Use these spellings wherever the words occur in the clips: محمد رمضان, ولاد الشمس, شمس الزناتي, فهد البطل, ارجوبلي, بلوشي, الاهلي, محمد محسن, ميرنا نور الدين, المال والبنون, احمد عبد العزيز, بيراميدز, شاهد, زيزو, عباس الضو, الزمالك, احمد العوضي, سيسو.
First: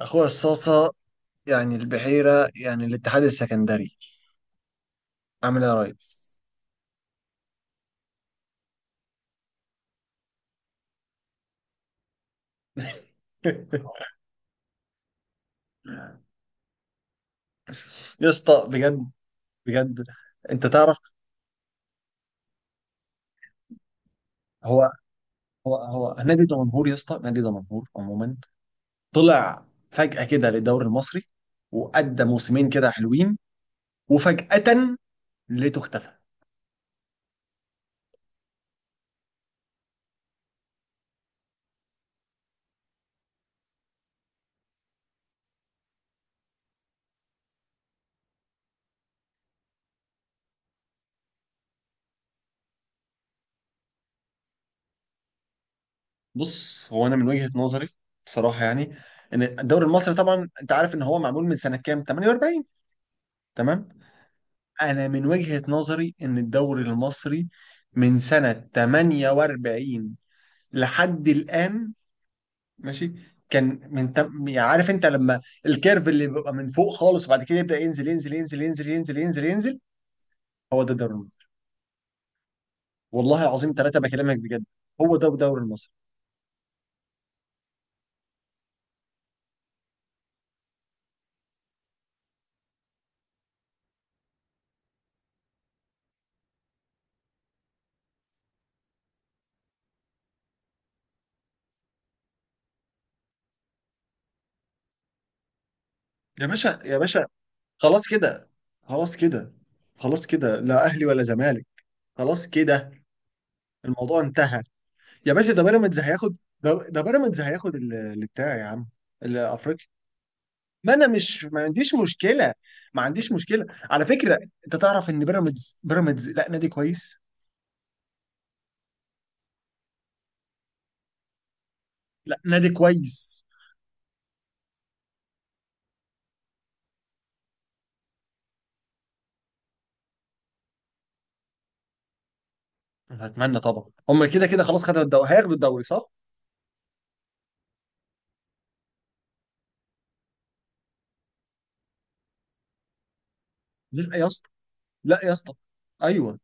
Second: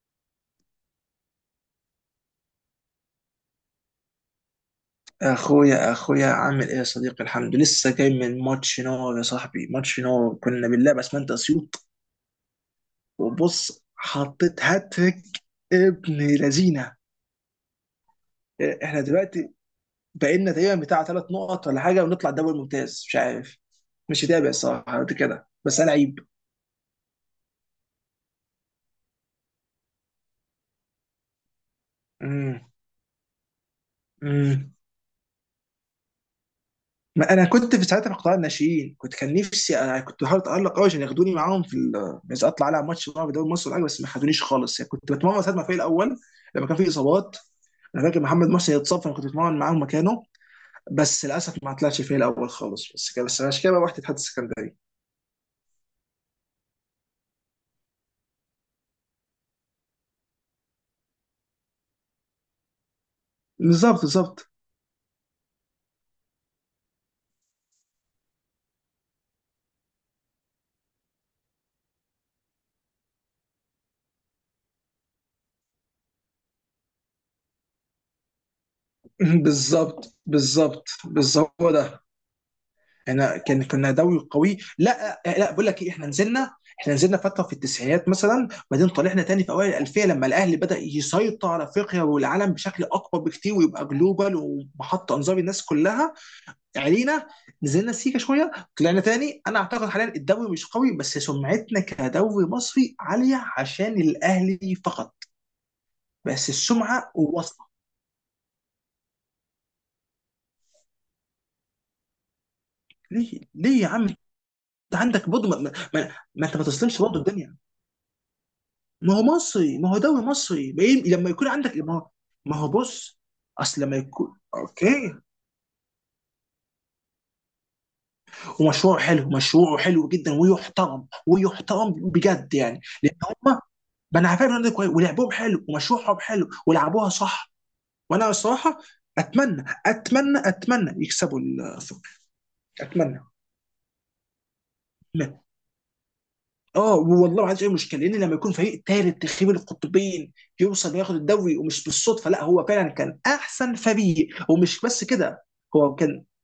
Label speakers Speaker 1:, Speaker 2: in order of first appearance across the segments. Speaker 1: اخويا الصاصة، يعني البحيرة، يعني الاتحاد السكندري. عامل ايه يا
Speaker 2: اخويا
Speaker 1: ريس؟
Speaker 2: اخويا عامل ايه يا صديقي؟ الحمد لله، لسه جاي من ماتش نار يا صاحبي، ماتش نار. كنا بنلعب اسمنت اسيوط وبص حطيت هاتريك ابن لذينه.
Speaker 1: يا اسطى
Speaker 2: إيه، احنا
Speaker 1: بجد.
Speaker 2: دلوقتي
Speaker 1: بجد
Speaker 2: بقينا
Speaker 1: انت
Speaker 2: تقريبا
Speaker 1: تعرف،
Speaker 2: بتاع ثلاث نقط ولا حاجه ونطلع الدوري الممتاز، مش عارف، مش متابع
Speaker 1: هو
Speaker 2: الصراحه قد كده،
Speaker 1: هو
Speaker 2: بس انا
Speaker 1: هو
Speaker 2: عيب.
Speaker 1: نادي دمنهور يا اسطى، نادي دمنهور عموما. طلع فجأة كده للدوري المصري، وأدى موسمين كده حلوين،
Speaker 2: امم
Speaker 1: وفجأة لقيته اختفى.
Speaker 2: ما انا كنت في ساعتها في قطاع الناشئين، كنت كان نفسي، انا كنت بحاول اتالق قوي عشان ياخدوني معاهم في عايز اطلع على ماتش معاهم في دوري مصر ولا حاجه، بس ما خدونيش خالص، يعني كنت بتمرن ساعه ما في الاول لما كان في اصابات. انا فاكر محمد محسن اتصاب فانا كنت بتمرن معاهم مكانه، بس للاسف ما طلعش في الاول خالص، بس كده، بس عشان كده بقى رحت اتحاد السكندري.
Speaker 1: بص، هو انا من وجهة نظري بصراحة، يعني ان الدوري المصري طبعا انت عارف ان هو معمول من سنة كام؟ 48. تمام.
Speaker 2: بالظبط بالظبط.
Speaker 1: انا من وجهة نظري ان الدوري المصري من سنة 48 لحد الان، ماشي. كان يعني عارف انت لما الكيرف اللي بيبقى من فوق خالص، وبعد كده يبدأ ينزل ينزل ينزل ينزل ينزل ينزل ينزل.
Speaker 2: بالظبط
Speaker 1: هو
Speaker 2: بالظبط
Speaker 1: ده الدوري المصري.
Speaker 2: بالظبط، هو ده. احنا
Speaker 1: والله
Speaker 2: كان
Speaker 1: العظيم
Speaker 2: كنا
Speaker 1: ثلاثة
Speaker 2: دوري
Speaker 1: بكلمك
Speaker 2: قوي،
Speaker 1: بجد، هو
Speaker 2: لا
Speaker 1: ده
Speaker 2: لا
Speaker 1: الدوري
Speaker 2: بقول لك ايه،
Speaker 1: المصري.
Speaker 2: احنا نزلنا، احنا نزلنا فتره في التسعينات مثلا، بعدين طلعنا تاني في اوائل الالفيه لما الاهلي بدا يسيطر على افريقيا والعالم بشكل اكبر بكتير، ويبقى جلوبال ومحط انظار الناس كلها علينا. نزلنا سيكا شويه، طلعنا تاني. انا اعتقد حاليا الدوري مش قوي، بس سمعتنا كدوري مصري عاليه عشان الاهلي فقط،
Speaker 1: يا
Speaker 2: بس
Speaker 1: باشا، يا
Speaker 2: السمعه
Speaker 1: باشا،
Speaker 2: واصله.
Speaker 1: خلاص كده، خلاص كده، خلاص كده، لا اهلي ولا زمالك، خلاص كده،
Speaker 2: ليه ليه يا عم؟ انت
Speaker 1: الموضوع انتهى.
Speaker 2: عندك
Speaker 1: يا
Speaker 2: برضه
Speaker 1: باشا،
Speaker 2: ما,
Speaker 1: ده
Speaker 2: ما,
Speaker 1: بيراميدز
Speaker 2: ما,
Speaker 1: هياخد.
Speaker 2: ما انت ما
Speaker 1: ده
Speaker 2: تسلمش برضه
Speaker 1: بيراميدز
Speaker 2: الدنيا.
Speaker 1: هياخد اللي بتاع يا عم،
Speaker 2: ما هو مصري،
Speaker 1: الافريقيا.
Speaker 2: ما هو دوري مصري، ما
Speaker 1: ما انا
Speaker 2: لما
Speaker 1: مش،
Speaker 2: يكون
Speaker 1: ما
Speaker 2: عندك إيه؟
Speaker 1: عنديش
Speaker 2: ما هو،
Speaker 1: مشكله
Speaker 2: ما هو
Speaker 1: ما
Speaker 2: بص،
Speaker 1: عنديش مشكله
Speaker 2: اصل لما
Speaker 1: على
Speaker 2: يكون
Speaker 1: فكره. انت تعرف
Speaker 2: اوكي
Speaker 1: ان بيراميدز لا نادي كويس،
Speaker 2: ومشروع حلو، مشروع حلو جدا، ويحترم ويحترم
Speaker 1: لا
Speaker 2: بجد،
Speaker 1: نادي
Speaker 2: يعني لان
Speaker 1: كويس.
Speaker 2: هم، ما انا عارف إن ده كويس ولعبهم حلو ومشروعهم حلو ولعبوها صح. وانا الصراحه اتمنى اتمنى اتمنى يكسبوا الثقه، اتمنى.
Speaker 1: أنا اتمنى طبعا، هم كده كده خلاص خدوا الدوري، هياخدوا الدوري صح.
Speaker 2: اه والله ما عنديش اي مشكله، لان لما يكون فريق ثالث تخيب القطبين يوصل ياخد الدوري، ومش بالصدفه، لا هو فعلا كان احسن
Speaker 1: لا يا
Speaker 2: فريق،
Speaker 1: اسطى،
Speaker 2: ومش بس
Speaker 1: لا يا
Speaker 2: كده،
Speaker 1: اسطى،
Speaker 2: هو كان
Speaker 1: ايوه.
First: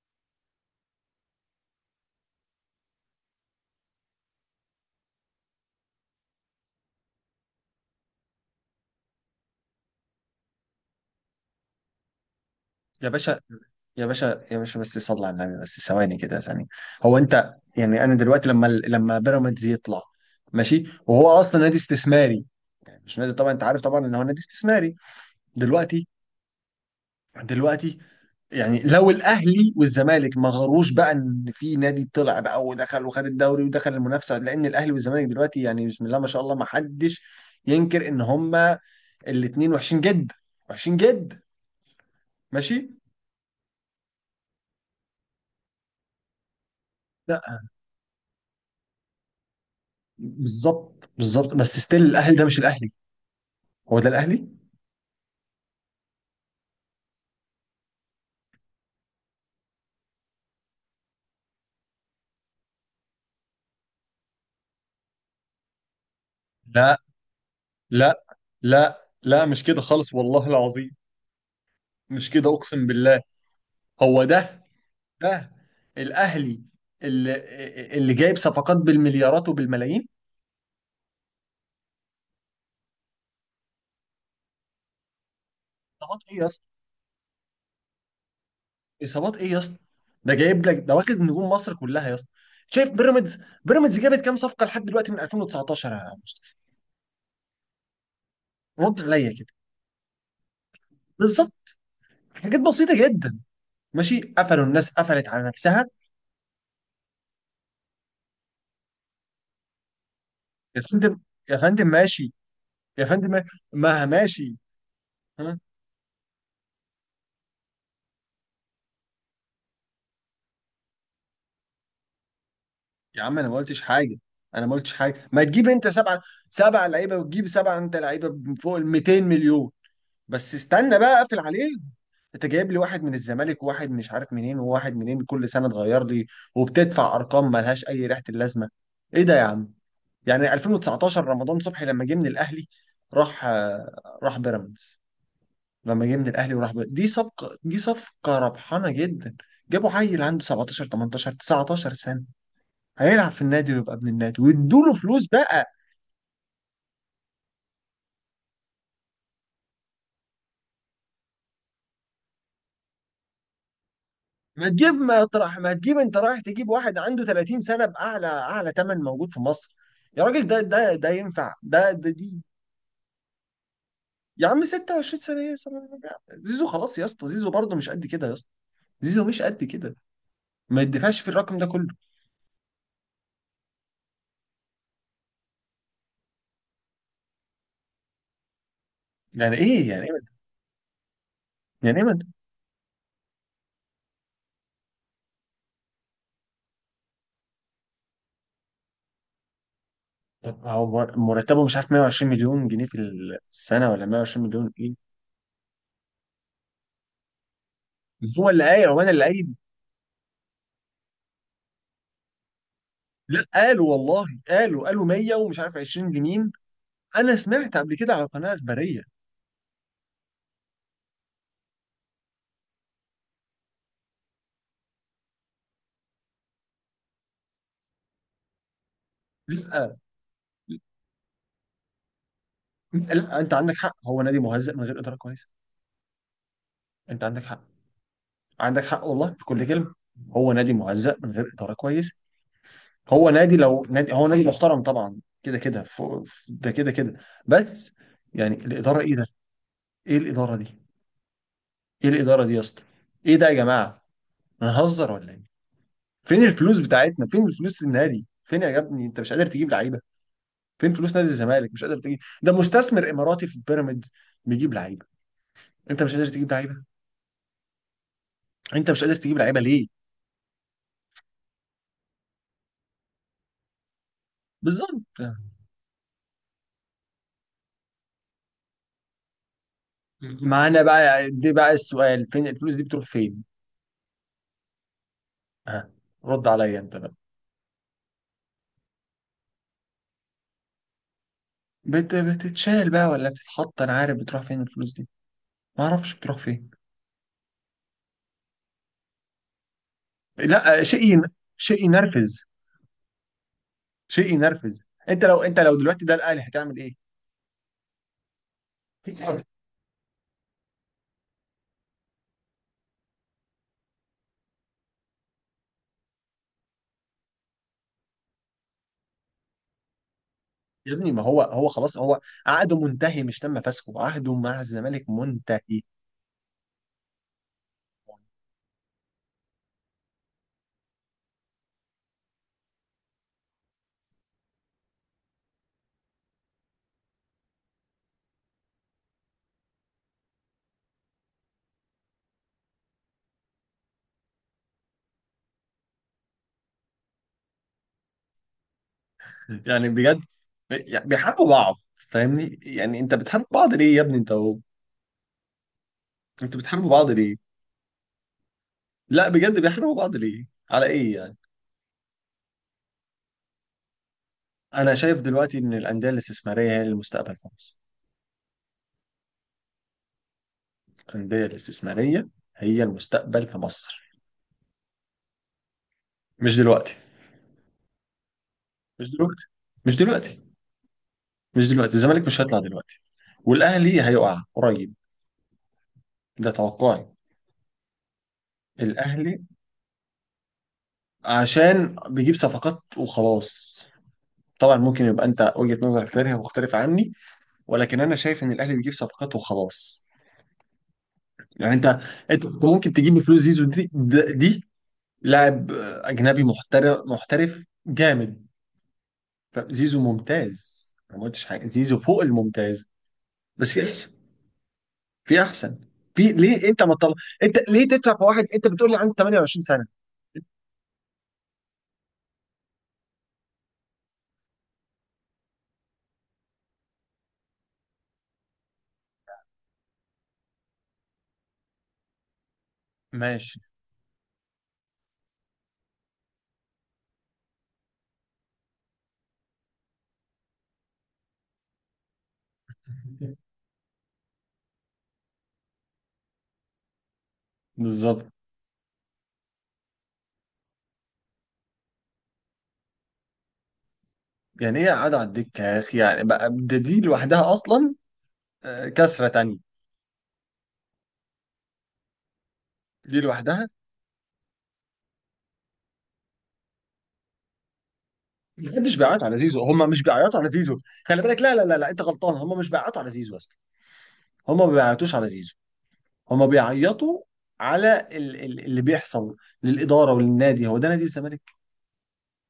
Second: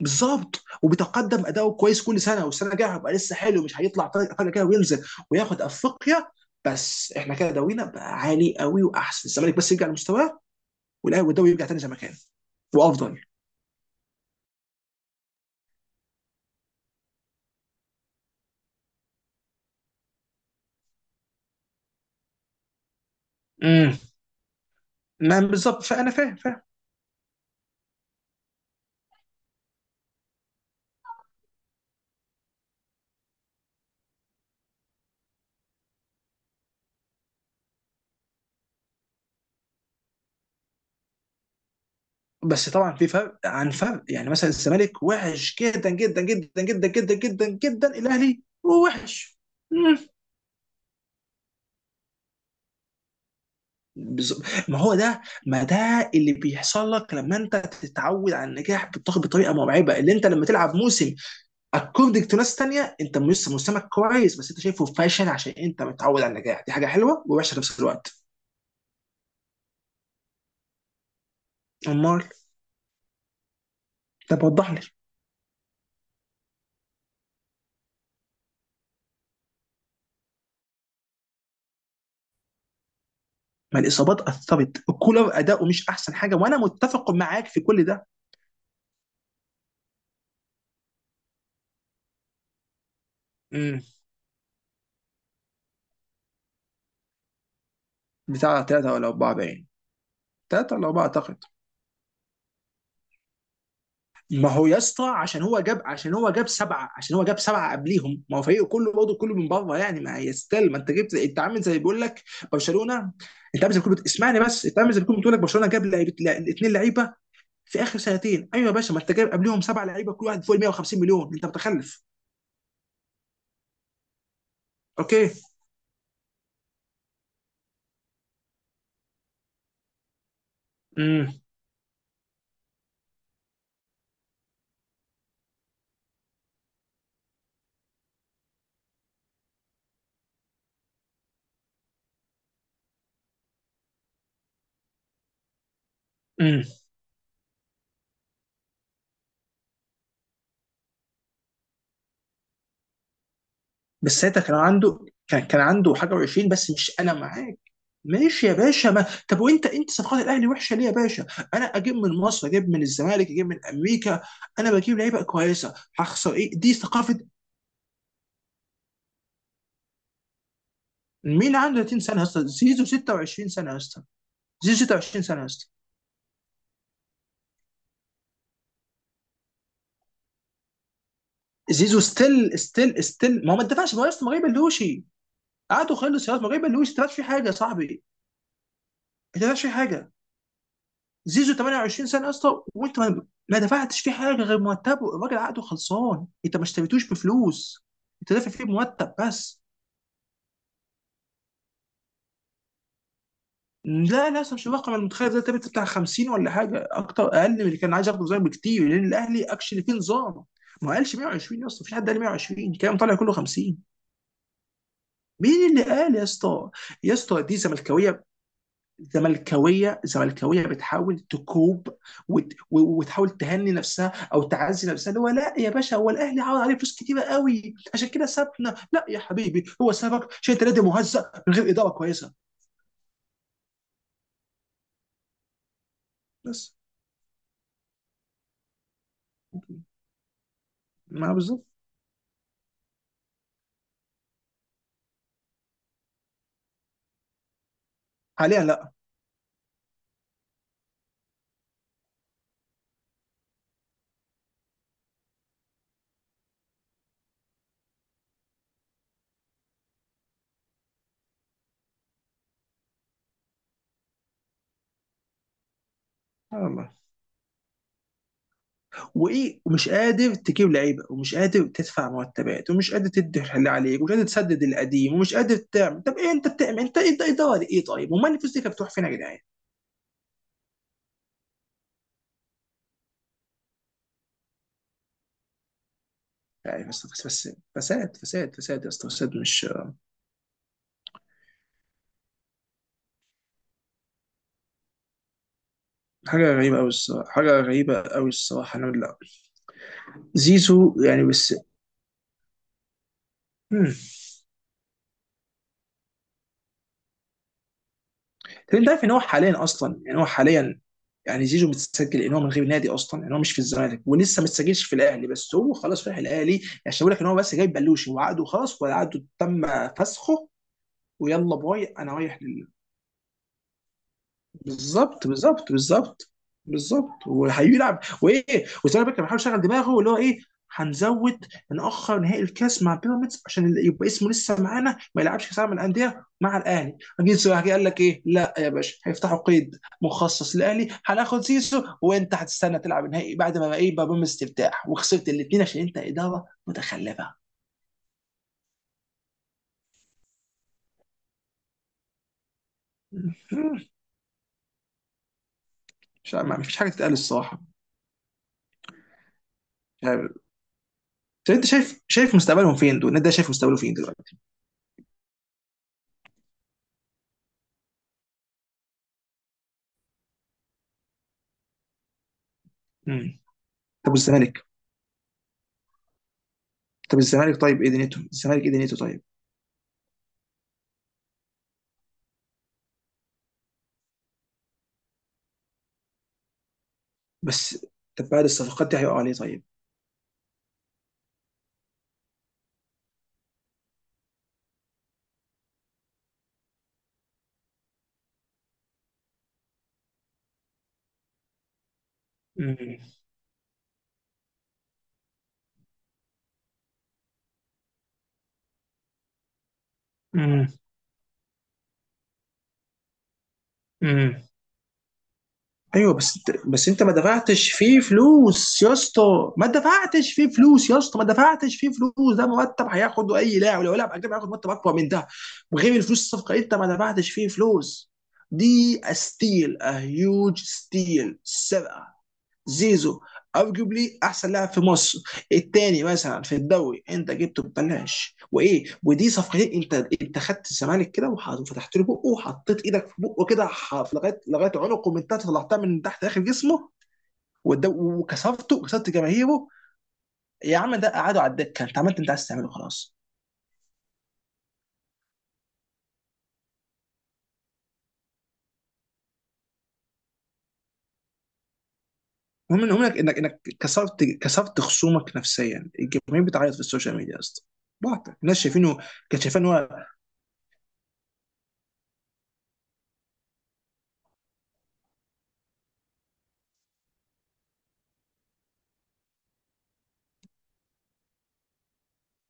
Speaker 2: بالظبط، وبيتقدم اداؤه كويس كل سنه، والسنه الجايه هيبقى لسه حلو، مش هيطلع طريق فجاه كده وينزل، وياخد افريقيا. بس احنا كده دورينا بقى عالي قوي واحسن، الزمالك بس يرجع لمستواه والاهلي، والدوري يرجع تاني زي ما كان
Speaker 1: يا
Speaker 2: وافضل.
Speaker 1: باشا، يا باشا، يا باشا، بس صلي على النبي بس، ثواني كده، ثانية. هو انت يعني انا دلوقتي لما بيراميدز يطلع ماشي، وهو اصلا نادي استثماري، مش نادي، طبعا انت عارف
Speaker 2: امم
Speaker 1: طبعا ان هو نادي استثماري.
Speaker 2: ما بالظبط،
Speaker 1: دلوقتي،
Speaker 2: فانا فاهم فاهم.
Speaker 1: دلوقتي، يعني لو الاهلي والزمالك ما غروش بقى ان في نادي طلع بقى ودخل وخد الدوري ودخل المنافسه، لان الاهلي والزمالك دلوقتي يعني بسم الله ما شاء الله ما حدش ينكر ان هما الاثنين وحشين جدا، وحشين جدا.
Speaker 2: بس
Speaker 1: ماشي.
Speaker 2: طبعا في فرق عن فرق، يعني مثلا الزمالك وحش جدا جدا جدا جدا جدا
Speaker 1: لا.
Speaker 2: جدا جدا، الاهلي هو وحش. مم.
Speaker 1: بالظبط، بالظبط، بس ستيل الاهلي، ده مش الاهلي، هو ده
Speaker 2: بز-
Speaker 1: الاهلي.
Speaker 2: ما هو ده، ما ده اللي بيحصل لك لما انت تتعود على النجاح بطريقه مرعبه، اللي انت لما تلعب موسم اكوردنج تو ناس تانيه، انت لسه موسمك كويس بس انت شايفه فاشل عشان انت متعود على النجاح. دي حاجه
Speaker 1: لا،
Speaker 2: حلوه ووحشه في نفس الوقت.
Speaker 1: لا، لا، لا، مش كده خالص والله العظيم،
Speaker 2: امال
Speaker 1: مش كده اقسم بالله. هو
Speaker 2: طب
Speaker 1: ده
Speaker 2: وضح لي.
Speaker 1: ده الاهلي اللي اللي جايب صفقات بالمليارات وبالملايين.
Speaker 2: ما الاصابات اثرت، كولر اداؤه مش احسن
Speaker 1: صفقات
Speaker 2: حاجه،
Speaker 1: ايه يا؟
Speaker 2: وانا متفق معاك في كل ده.
Speaker 1: اصابات ايه يا اسطى؟ ده جايب لك، ده واخد نجوم مصر كلها يا اسطى. شايف بيراميدز
Speaker 2: مم.
Speaker 1: بيراميدز جابت كام صفقه لحد دلوقتي من 2019 يا مصطفى؟
Speaker 2: بتاع ثلاثة
Speaker 1: رد
Speaker 2: ولا
Speaker 1: عليا
Speaker 2: أربعة
Speaker 1: كده.
Speaker 2: باين، ثلاثة ولا أربعة أعتقد.
Speaker 1: بالظبط، حاجات بسيطه جدا. ماشي،
Speaker 2: ما
Speaker 1: قفلوا
Speaker 2: هو يا
Speaker 1: الناس،
Speaker 2: اسطى،
Speaker 1: قفلت
Speaker 2: عشان
Speaker 1: على
Speaker 2: هو جاب،
Speaker 1: نفسها.
Speaker 2: عشان هو جاب سبعة قبليهم، ما هو فريقه كله برضه كله من بره، يعني ما يستل، ما
Speaker 1: يا
Speaker 2: أنت جبت،
Speaker 1: فندم،
Speaker 2: أنت
Speaker 1: يا
Speaker 2: عامل زي
Speaker 1: فندم
Speaker 2: بيقول لك
Speaker 1: ماشي، يا
Speaker 2: برشلونة.
Speaker 1: فندم،
Speaker 2: أنت عامل زي بيقول،
Speaker 1: ما
Speaker 2: اسمعني
Speaker 1: ماشي.
Speaker 2: بس، أنت عامل زي بيقول لك
Speaker 1: ها.
Speaker 2: برشلونة جاب لعيبة اتنين لعيبة في آخر سنتين، أيوة يا باشا، ما أنت جايب قبليهم سبعة لعيبة كل واحد فوق ال 150 مليون، أنت متخلف.
Speaker 1: يا عم، انا ما قلتش حاجه، انا ما قلتش حاجه.
Speaker 2: أوكي.
Speaker 1: ما تجيب انت سبعه لعيبه، وتجيب سبعه انت لعيبه فوق ال 200 مليون. بس استنى بقى،
Speaker 2: امم
Speaker 1: اقفل عليهم. انت جايب لي واحد من الزمالك، وواحد مش عارف منين، وواحد منين، كل سنه تغير لي. وبتدفع ارقام ملهاش اي ريحه اللازمه. ايه ده يا عم؟ يعني 2019 رمضان صبحي لما جه من الاهلي راح بيراميدز، لما جه من الاهلي وراح بيراميدز. دي صفقه ربحانه جدا. جابوا عيل عنده 17 18 19 سنه، هيلعب في النادي ويبقى ابن
Speaker 2: بس ساعتها
Speaker 1: النادي،
Speaker 2: كان
Speaker 1: وادوا له
Speaker 2: عنده،
Speaker 1: فلوس
Speaker 2: كان كان
Speaker 1: بقى.
Speaker 2: عنده حاجه و20، بس مش انا معاك. ماشي يا باشا، ما طب وانت انت صفقات الاهلي وحشه ليه يا باشا؟ انا اجيب من مصر، اجيب من الزمالك، اجيب من امريكا، انا بجيب لعيبه
Speaker 1: ما
Speaker 2: كويسه،
Speaker 1: تجيب انت
Speaker 2: هخسر
Speaker 1: رايح
Speaker 2: ايه؟
Speaker 1: تجيب
Speaker 2: دي
Speaker 1: واحد
Speaker 2: ثقافه.
Speaker 1: عنده 30 سنة بأعلى أعلى ثمن موجود في مصر. يا راجل، ده ينفع
Speaker 2: مين عنده
Speaker 1: ده
Speaker 2: 30
Speaker 1: ده
Speaker 2: سنه يا
Speaker 1: دي.
Speaker 2: اسطى؟ زيزو 26 سنه يا اسطى،
Speaker 1: يا عم،
Speaker 2: زيزو
Speaker 1: 26
Speaker 2: 26
Speaker 1: سنة؟
Speaker 2: سنه يا
Speaker 1: ايه يا
Speaker 2: اسطى.
Speaker 1: سلام يا عم. زيزو خلاص يا اسطى، زيزو برضه مش قد كده يا اسطى، زيزو مش قد كده، ما يدفعش في الرقم ده كله.
Speaker 2: زيزو ستيل ستيل ستيل، ما هو ما اتدفعش، ما هو يا اسطى ما غير بلوشي، قعدوا خلص يا اسطى، ما غير بلوشي ما اتدفعش فيه حاجه يا صاحبي، ما
Speaker 1: يعني
Speaker 2: اتدفعش فيه
Speaker 1: ايه؟ يعني ايه؟
Speaker 2: حاجه. زيزو
Speaker 1: يعني ايه؟
Speaker 2: 28 سنه يا اسطى، وانت ما ما دفعتش فيه حاجه غير مرتبه، الراجل عقده خلصان، انت ما اشتريتوش بفلوس، انت دافع فيه بمرتب بس.
Speaker 1: طب هو مرتبه مش عارف، 120 مليون جنيه في السنة، ولا
Speaker 2: لا لا،
Speaker 1: 120
Speaker 2: أصلاً مش
Speaker 1: مليون
Speaker 2: الرقم
Speaker 1: ايه؟
Speaker 2: المتخيل ده، تبقى بتاع 50 ولا حاجه، اكتر اقل من اللي كان عايز ياخده زي
Speaker 1: هو اللي قايل؟
Speaker 2: بكتير
Speaker 1: هو
Speaker 2: لان
Speaker 1: انا اللي
Speaker 2: الاهلي
Speaker 1: قايل.
Speaker 2: اكشلي فيه نظام. ما قالش 120 يا اسطى، مفيش حد قال 120، الكلام طالع كله
Speaker 1: لا،
Speaker 2: 50.
Speaker 1: قالوا والله، قالوا 100 ومش
Speaker 2: مين
Speaker 1: عارف
Speaker 2: اللي
Speaker 1: 20
Speaker 2: قال يا
Speaker 1: جنيه
Speaker 2: اسطى؟ يا
Speaker 1: انا
Speaker 2: اسطى دي
Speaker 1: سمعت قبل كده على
Speaker 2: زملكاويه،
Speaker 1: قناة اخبارية.
Speaker 2: زملكاويه، زملكاويه بتحاول تكوب، وتحاول تهني نفسها او تعزي نفسها، اللي هو لا يا باشا هو الاهلي عوض عليه فلوس كتيره قوي عشان كده سابنا، لا يا حبيبي هو
Speaker 1: لا
Speaker 2: سابك عشان انت نادي مهزأ من غير اداره كويسه
Speaker 1: انت عندك حق، هو نادي مهزأ من غير اداره كويسه.
Speaker 2: بس.
Speaker 1: انت عندك حق، عندك حق والله في كل كلمه. هو نادي مهزأ من
Speaker 2: ما
Speaker 1: غير
Speaker 2: بالظبط.
Speaker 1: اداره كويسه. هو نادي، لو نادي هو نادي محترم طبعا، كده كده ده كده كده، بس. يعني
Speaker 2: حاليا لا.
Speaker 1: الاداره ايه ده؟ ايه الاداره دي؟ ايه الاداره دي يا اسطى؟ ايه ده يا جماعه؟ هنهزر ولا ايه؟ فين الفلوس بتاعتنا؟ فين الفلوس النادي؟ فين يا ابني، انت مش قادر تجيب لعيبه؟ فين فلوس نادي الزمالك؟ مش قادر تجيب؟ ده مستثمر اماراتي في بيراميدز بيجيب لعيبه، انت مش قادر تجيب لعيبه؟
Speaker 2: الله.
Speaker 1: انت مش قادر تجيب لعيبه
Speaker 2: وايه،
Speaker 1: ليه؟
Speaker 2: ومش قادر تجيب لعيبه، ومش قادر تدفع مرتبات، ومش قادر تدي اللي عليك، ومش قادر تسدد القديم،
Speaker 1: بالظبط،
Speaker 2: ومش قادر تعمل، طب ايه انت بتعمل؟ انت انت اداره ايه طيب؟ وما الفلوس دي كانت بتروح فين يا جدعان؟
Speaker 1: معانا بقى يعني، دي بقى السؤال، فين الفلوس دي بتروح فين؟ ها، رد عليا
Speaker 2: يعني
Speaker 1: انت
Speaker 2: بس
Speaker 1: بقى.
Speaker 2: بس بس فساد فساد فساد يا اسطى، فساد مش
Speaker 1: بتتشال بقى ولا بتتحط؟ انا عارف بتروح فين الفلوس دي، ما اعرفش بتروح
Speaker 2: حاجه
Speaker 1: فين.
Speaker 2: غريبه قوي الصراحه، حاجه غريبه قوي الصراحه. انا لا،
Speaker 1: لا،
Speaker 2: زيزو، يعني بس.
Speaker 1: شيء ينرفز،
Speaker 2: مم.
Speaker 1: شيء ينرفز. انت لو دلوقتي ده الاهلي، هتعمل ايه؟
Speaker 2: طب انت عارف ان هو حاليا اصلا، يعني هو حاليا، يعني زيزو متسجل ان هو من غير نادي اصلا، ان هو مش في الزمالك ولسه ما اتسجلش في الاهلي، بس هو خلاص رايح الاهلي. عشان بقول لك ان هو بس جايب بلوشي، وعقده خلاص وعقده تم فسخه.
Speaker 1: يا ابني، ما هو
Speaker 2: ويلا
Speaker 1: هو
Speaker 2: باي
Speaker 1: خلاص،
Speaker 2: انا
Speaker 1: هو
Speaker 2: رايح.
Speaker 1: عقده منتهي، مش تم فسخه، عقده مع الزمالك
Speaker 2: بالظبط بالظبط
Speaker 1: منتهي.
Speaker 2: بالظبط بالظبط وهيلعب وايه، وزي ما بيكر بيحاول يشغل دماغه اللي هو ايه، هنزود نأخر نهائي الكاس مع بيراميدز عشان اللي يبقى اسمه لسه معانا ما يلعبش كاس العالم للأندية مع الأهلي. جه سواحي قال لك ايه؟ لا يا باشا، هيفتحوا قيد مخصص للأهلي، هناخد سيسو، وانت هتستنى تلعب النهائي بعد ما بقى ايه، بقى بيراميدز ترتاح وخسرت الاثنين عشان انت إدارة متخلفة.
Speaker 1: يعني بجد، يعني بيحاربوا بعض. فاهمني؟ يعني انت بتحارب بعض ليه يا ابني، انت هو.
Speaker 2: مش،
Speaker 1: انت
Speaker 2: ما فيش حاجة
Speaker 1: بتحاربوا بعض
Speaker 2: تتقال
Speaker 1: ليه؟
Speaker 2: الصراحة.
Speaker 1: لا بجد، بيحاربوا
Speaker 2: مش
Speaker 1: بعض
Speaker 2: عارف.
Speaker 1: ليه؟ على ايه؟
Speaker 2: طب انت شايف، شايف مستقبلهم فين دول؟ النادي ده شايف مستقبله فين دلوقتي؟
Speaker 1: انا شايف دلوقتي ان الانديه الاستثماريه هي المستقبل في مصر، الانديه الاستثماريه هي المستقبل في مصر.
Speaker 2: طب والزمالك،
Speaker 1: مش دلوقتي،
Speaker 2: طب الزمالك طيب، ايه دنيته الزمالك، ايه دنيته
Speaker 1: مش
Speaker 2: طيب؟
Speaker 1: دلوقتي، مش دلوقتي، مش دلوقتي الزمالك مش هيطلع دلوقتي، والاهلي هيقع قريب. ده توقعي.
Speaker 2: بس. طب بعد الصفقات دي هيقع عليه
Speaker 1: الاهلي
Speaker 2: طيب؟
Speaker 1: عشان بيجيب صفقات وخلاص. طبعا ممكن يبقى انت وجهة نظرك تانية مختلفة عني، ولكن انا شايف ان الاهلي بيجيب صفقات وخلاص. يعني انت ممكن
Speaker 2: مم.
Speaker 1: تجيب بفلوس زيزو دي لاعب اجنبي محترف، محترف جامد، فزيزو
Speaker 2: مم.
Speaker 1: ممتاز. أنا ما قلتش حاجه، زيزو فوق الممتاز، بس في احسن
Speaker 2: مم.
Speaker 1: في احسن
Speaker 2: ايوه،
Speaker 1: في
Speaker 2: بس انت،
Speaker 1: ليه انت
Speaker 2: بس
Speaker 1: ما
Speaker 2: انت ما
Speaker 1: تطلع انت
Speaker 2: دفعتش
Speaker 1: ليه
Speaker 2: فيه
Speaker 1: تدفع في واحد انت
Speaker 2: فلوس
Speaker 1: بتقول
Speaker 2: يا
Speaker 1: لي عنده
Speaker 2: اسطى،
Speaker 1: 28
Speaker 2: ما
Speaker 1: سنه؟
Speaker 2: دفعتش فيه فلوس يا اسطى، ما دفعتش فيه فلوس، ده مرتب هياخده اي لاعب، لو لاعب اجنبي هياخد مرتب اكبر من ده. وغير الفلوس، الصفقه انت ما دفعتش فيه فلوس، دي ستيل، ا هيوج ستيل، سرقه. زيزو
Speaker 1: ماشي.
Speaker 2: ارجوبلي احسن لاعب في مصر، الثاني مثلا في الدوري انت جبته ببلاش، وايه ودي صفقتين. انت، انت خدت الزمالك كده وفتحت له بقه، وحطيت ايدك في بقه كده في لغايه، لغايه عنقه من تحت، طلعتها من تحت اخر جسمه
Speaker 1: بالظبط.
Speaker 2: وكسرته، وكسرت جماهيره. يا عم ده قعدوا على الدكه، انت عملت انت عايز تعمله خلاص.
Speaker 1: يعني ايه قاعد على الدكه يا اخي؟ يعني بقى ده، دي لوحدها اصلا. آه، كسره تانية،
Speaker 2: المهم
Speaker 1: دي
Speaker 2: انك انك انك
Speaker 1: لوحدها.
Speaker 2: كسرت، كسرت خصومك نفسيا، الجماهير بتعيط في السوشيال ميديا يا اسطى، بعت الناس
Speaker 1: محدش
Speaker 2: شايفينه،
Speaker 1: بيعيط على
Speaker 2: كان
Speaker 1: زيزو،
Speaker 2: شايفين هو.
Speaker 1: هم مش بيعيطوا على زيزو، خلي بالك. لا، لا، لا، لا، انت غلطان، هم مش بيعيطوا على زيزو اصلا، هم ما بيعيطوش على زيزو. هم بيعيطوا على اللي بيحصل للاداره وللنادي، هو ده نادي الزمالك.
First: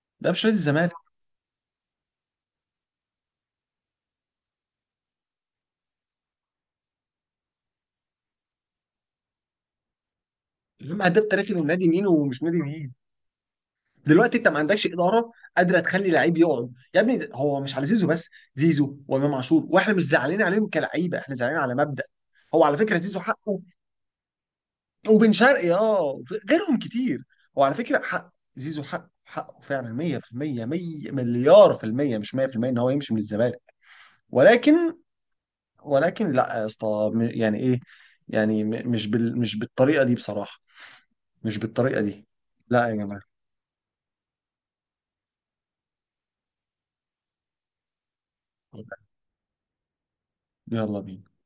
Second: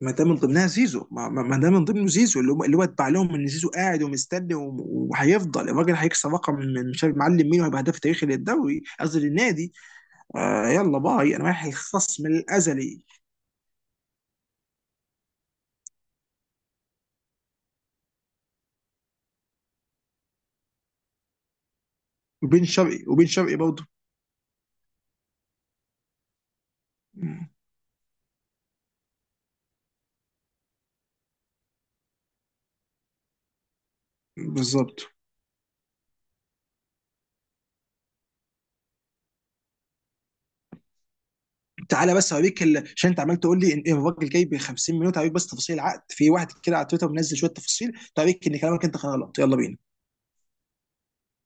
Speaker 2: ما ده
Speaker 1: ده
Speaker 2: من
Speaker 1: مش نادي
Speaker 2: ضمنها
Speaker 1: الزمالك.
Speaker 2: زيزو، ما ده من ضمنه زيزو، اللي هو اللي هو اتبع لهم ان زيزو قاعد ومستني وهيفضل الراجل هيكسر رقم من مش عارف معلم مين، وهيبقى هداف تاريخي للدوري، قصدي للنادي. آه
Speaker 1: يا
Speaker 2: يلا
Speaker 1: عم، هداف
Speaker 2: باي انا
Speaker 1: تاريخي
Speaker 2: رايح
Speaker 1: للنادي مين
Speaker 2: الخصم
Speaker 1: ومش نادي مين؟
Speaker 2: الازلي.
Speaker 1: دلوقتي انت ما عندكش اداره قادره تخلي لعيب يقعد يا ابني. هو مش على زيزو بس، زيزو وامام عاشور، واحنا مش زعلانين عليهم كلعيبه، احنا زعلانين على مبدأ. هو
Speaker 2: وبين
Speaker 1: على فكره
Speaker 2: شرقي،
Speaker 1: زيزو
Speaker 2: وبين شرقي
Speaker 1: حقه،
Speaker 2: برضه.
Speaker 1: وبن شرقي غيرهم كتير.
Speaker 2: مم.
Speaker 1: هو على فكره حق، زيزو حقه، حقه فعلا 100%، 100 مليار في المية، مش 100% ان هو يمشي من الزمالك، ولكن
Speaker 2: بالظبط.
Speaker 1: ولكن لا يا اسطى، يعني ايه، مش بالطريقه دي بصراحه، مش بالطريقه
Speaker 2: تعالى
Speaker 1: دي.
Speaker 2: بس اوريك
Speaker 1: لا يا
Speaker 2: عشان انت
Speaker 1: جماعه،
Speaker 2: عمال تقول لي ان إن الراجل جاي ب 50 مليون، تعالى بس تفاصيل العقد، في واحد كده على تويتر منزل شويه تفاصيل، تعالى ان كلامك انت غلط، يلا بينا.
Speaker 1: يلا بينا.